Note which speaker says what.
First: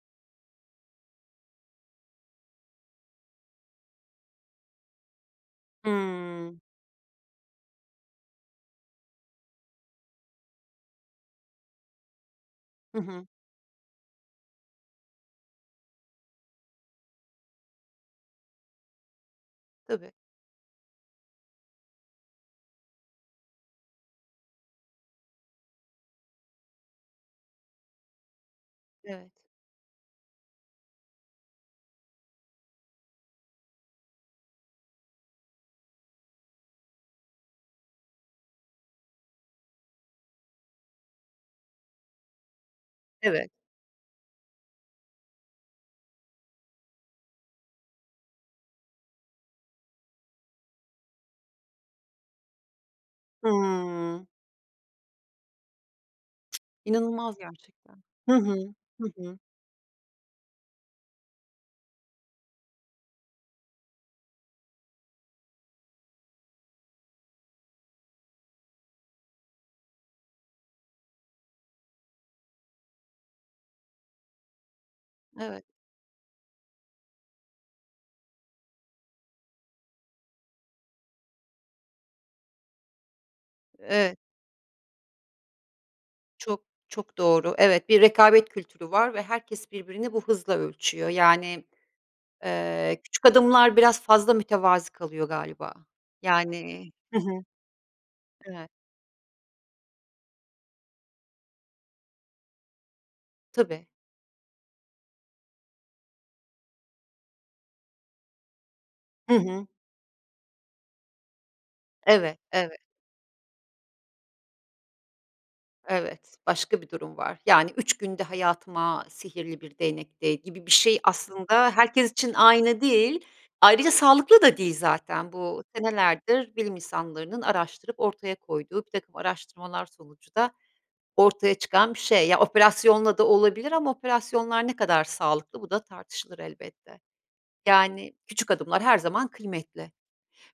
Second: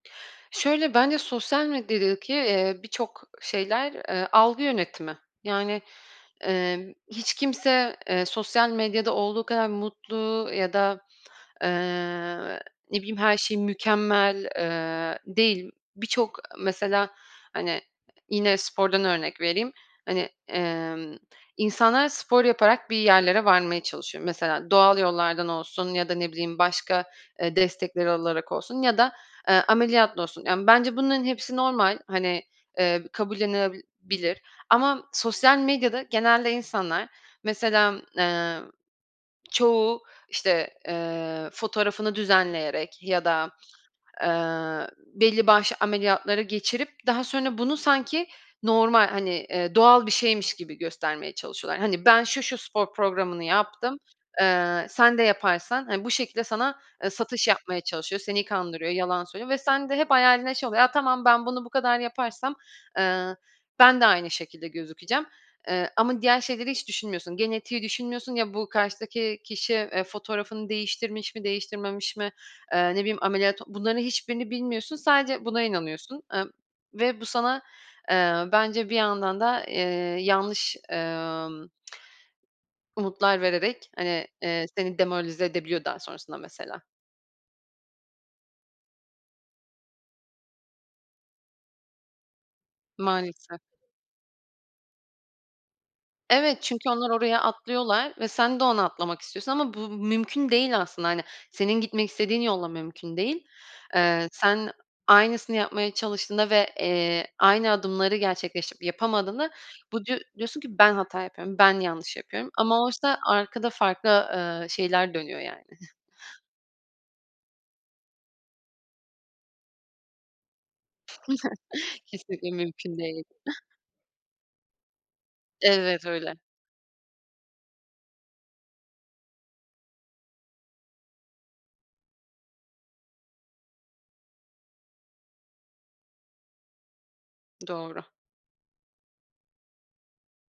Speaker 1: Şöyle: Bence sosyal medyadaki, eee, birçok şeyler, ııı, algı yönetimi. Yani,
Speaker 2: Hımm.
Speaker 1: ımm, hiç kimse, eee, sosyal medyada olduğu kadar mutlu ya da, eee, ne
Speaker 2: Hı
Speaker 1: bileyim,
Speaker 2: hı.
Speaker 1: her şey mükemmel, eee, değil. Birçok mesela, hani, yine spordan örnek vereyim,
Speaker 2: Tabii.
Speaker 1: hani, emm, insanlar spor yaparak bir yerlere varmaya çalışıyor. Mesela doğal yollardan olsun ya da ne bileyim başka, eee, destekleri olarak olsun ya da,
Speaker 2: Evet.
Speaker 1: eee, ameliyatla olsun. Yani, bence bunların hepsi normal, hani, eee, kabullenilebilir ama sosyal medyada genelde insanlar, mesela, eee, çoğu işte, eee, fotoğrafını düzenleyerek ya
Speaker 2: Evet.
Speaker 1: da, eee, belli başlı ameliyatları geçirip daha sonra bunu sanki normal, hani, eee, doğal bir şeymiş gibi göstermeye çalışıyorlar. Hani, ben şu, şu spor programını yaptım,
Speaker 2: Hıı.
Speaker 1: eee, sen de yaparsan hani, bu şekilde sana, ııı,
Speaker 2: İnanılmaz
Speaker 1: satış yapmaya
Speaker 2: gerçekten.
Speaker 1: çalışıyor,
Speaker 2: Hı
Speaker 1: seni
Speaker 2: hı.
Speaker 1: kandırıyor,
Speaker 2: Hı
Speaker 1: yalan
Speaker 2: hı.
Speaker 1: söylüyor ve sen de hep hayalinde şey oluyor: Ya, tamam, ben bunu bu kadar yaparsam, ııı, ben de aynı şekilde gözükeceğim, eee, ama diğer şeyleri hiç düşünmüyorsun, genetiği düşünmüyorsun. Ya, bu karşıdaki kişi, eee, fotoğrafını değiştirmiş mi, değiştirmemiş mi, eee, ne bileyim, ameliyat. Bunların hiçbirini bilmiyorsun, sadece buna
Speaker 2: Evet.
Speaker 1: inanıyorsun, ımm, ve bu sana, eee, bence bir yandan da, eee, yanlış, emm umutlar vererek,
Speaker 2: Evet.
Speaker 1: hani, eee, seni demoralize edebiliyor daha sonrasında
Speaker 2: Çok,
Speaker 1: mesela.
Speaker 2: çok doğru. Evet, bir rekabet kültürü var ve herkes birbirini bu hızla ölçüyor. Yani, eee, küçük
Speaker 1: Maalesef.
Speaker 2: adımlar biraz fazla mütevazı kalıyor galiba.
Speaker 1: Evet, çünkü
Speaker 2: Yani
Speaker 1: onlar
Speaker 2: Hı hı,
Speaker 1: oraya atlıyorlar ve sen de
Speaker 2: evet.
Speaker 1: ona atlamak istiyorsun ama bu mümkün değil aslında. Hani, senin gitmek istediğin yolla mümkün değil.
Speaker 2: Tabii.
Speaker 1: Eee, sen aynısını yapmaya çalıştığında ve, eee, aynı adımları gerçekleştirip
Speaker 2: Hı
Speaker 1: yapamadığında,
Speaker 2: hı.
Speaker 1: bu diyo diyorsun ki, "Ben hata yapıyorum, ben yanlış
Speaker 2: Eve,
Speaker 1: yapıyorum."
Speaker 2: eve.
Speaker 1: ama oysa arkada farklı, ııı, şeyler dönüyor, yani.
Speaker 2: Evet, başka bir durum var. Yani, 3 günde hayatıma sihirli bir değnek değ gibi bir şey aslında herkes için
Speaker 1: Kesinlikle,
Speaker 2: aynı
Speaker 1: mümkün değil.
Speaker 2: değil. Ayrıca sağlıklı da değil zaten bu
Speaker 1: Evet, öyle.
Speaker 2: senelerdir bilim insanlarının araştırıp ortaya koyduğu birtakım araştırmalar sonucu da ortaya çıkan bir şey. Ya, operasyonla da olabilir ama operasyonlar ne kadar sağlıklı bu da tartışılır, elbette.
Speaker 1: Doğru.
Speaker 2: Yani, küçük adımlar her zaman kıymetli.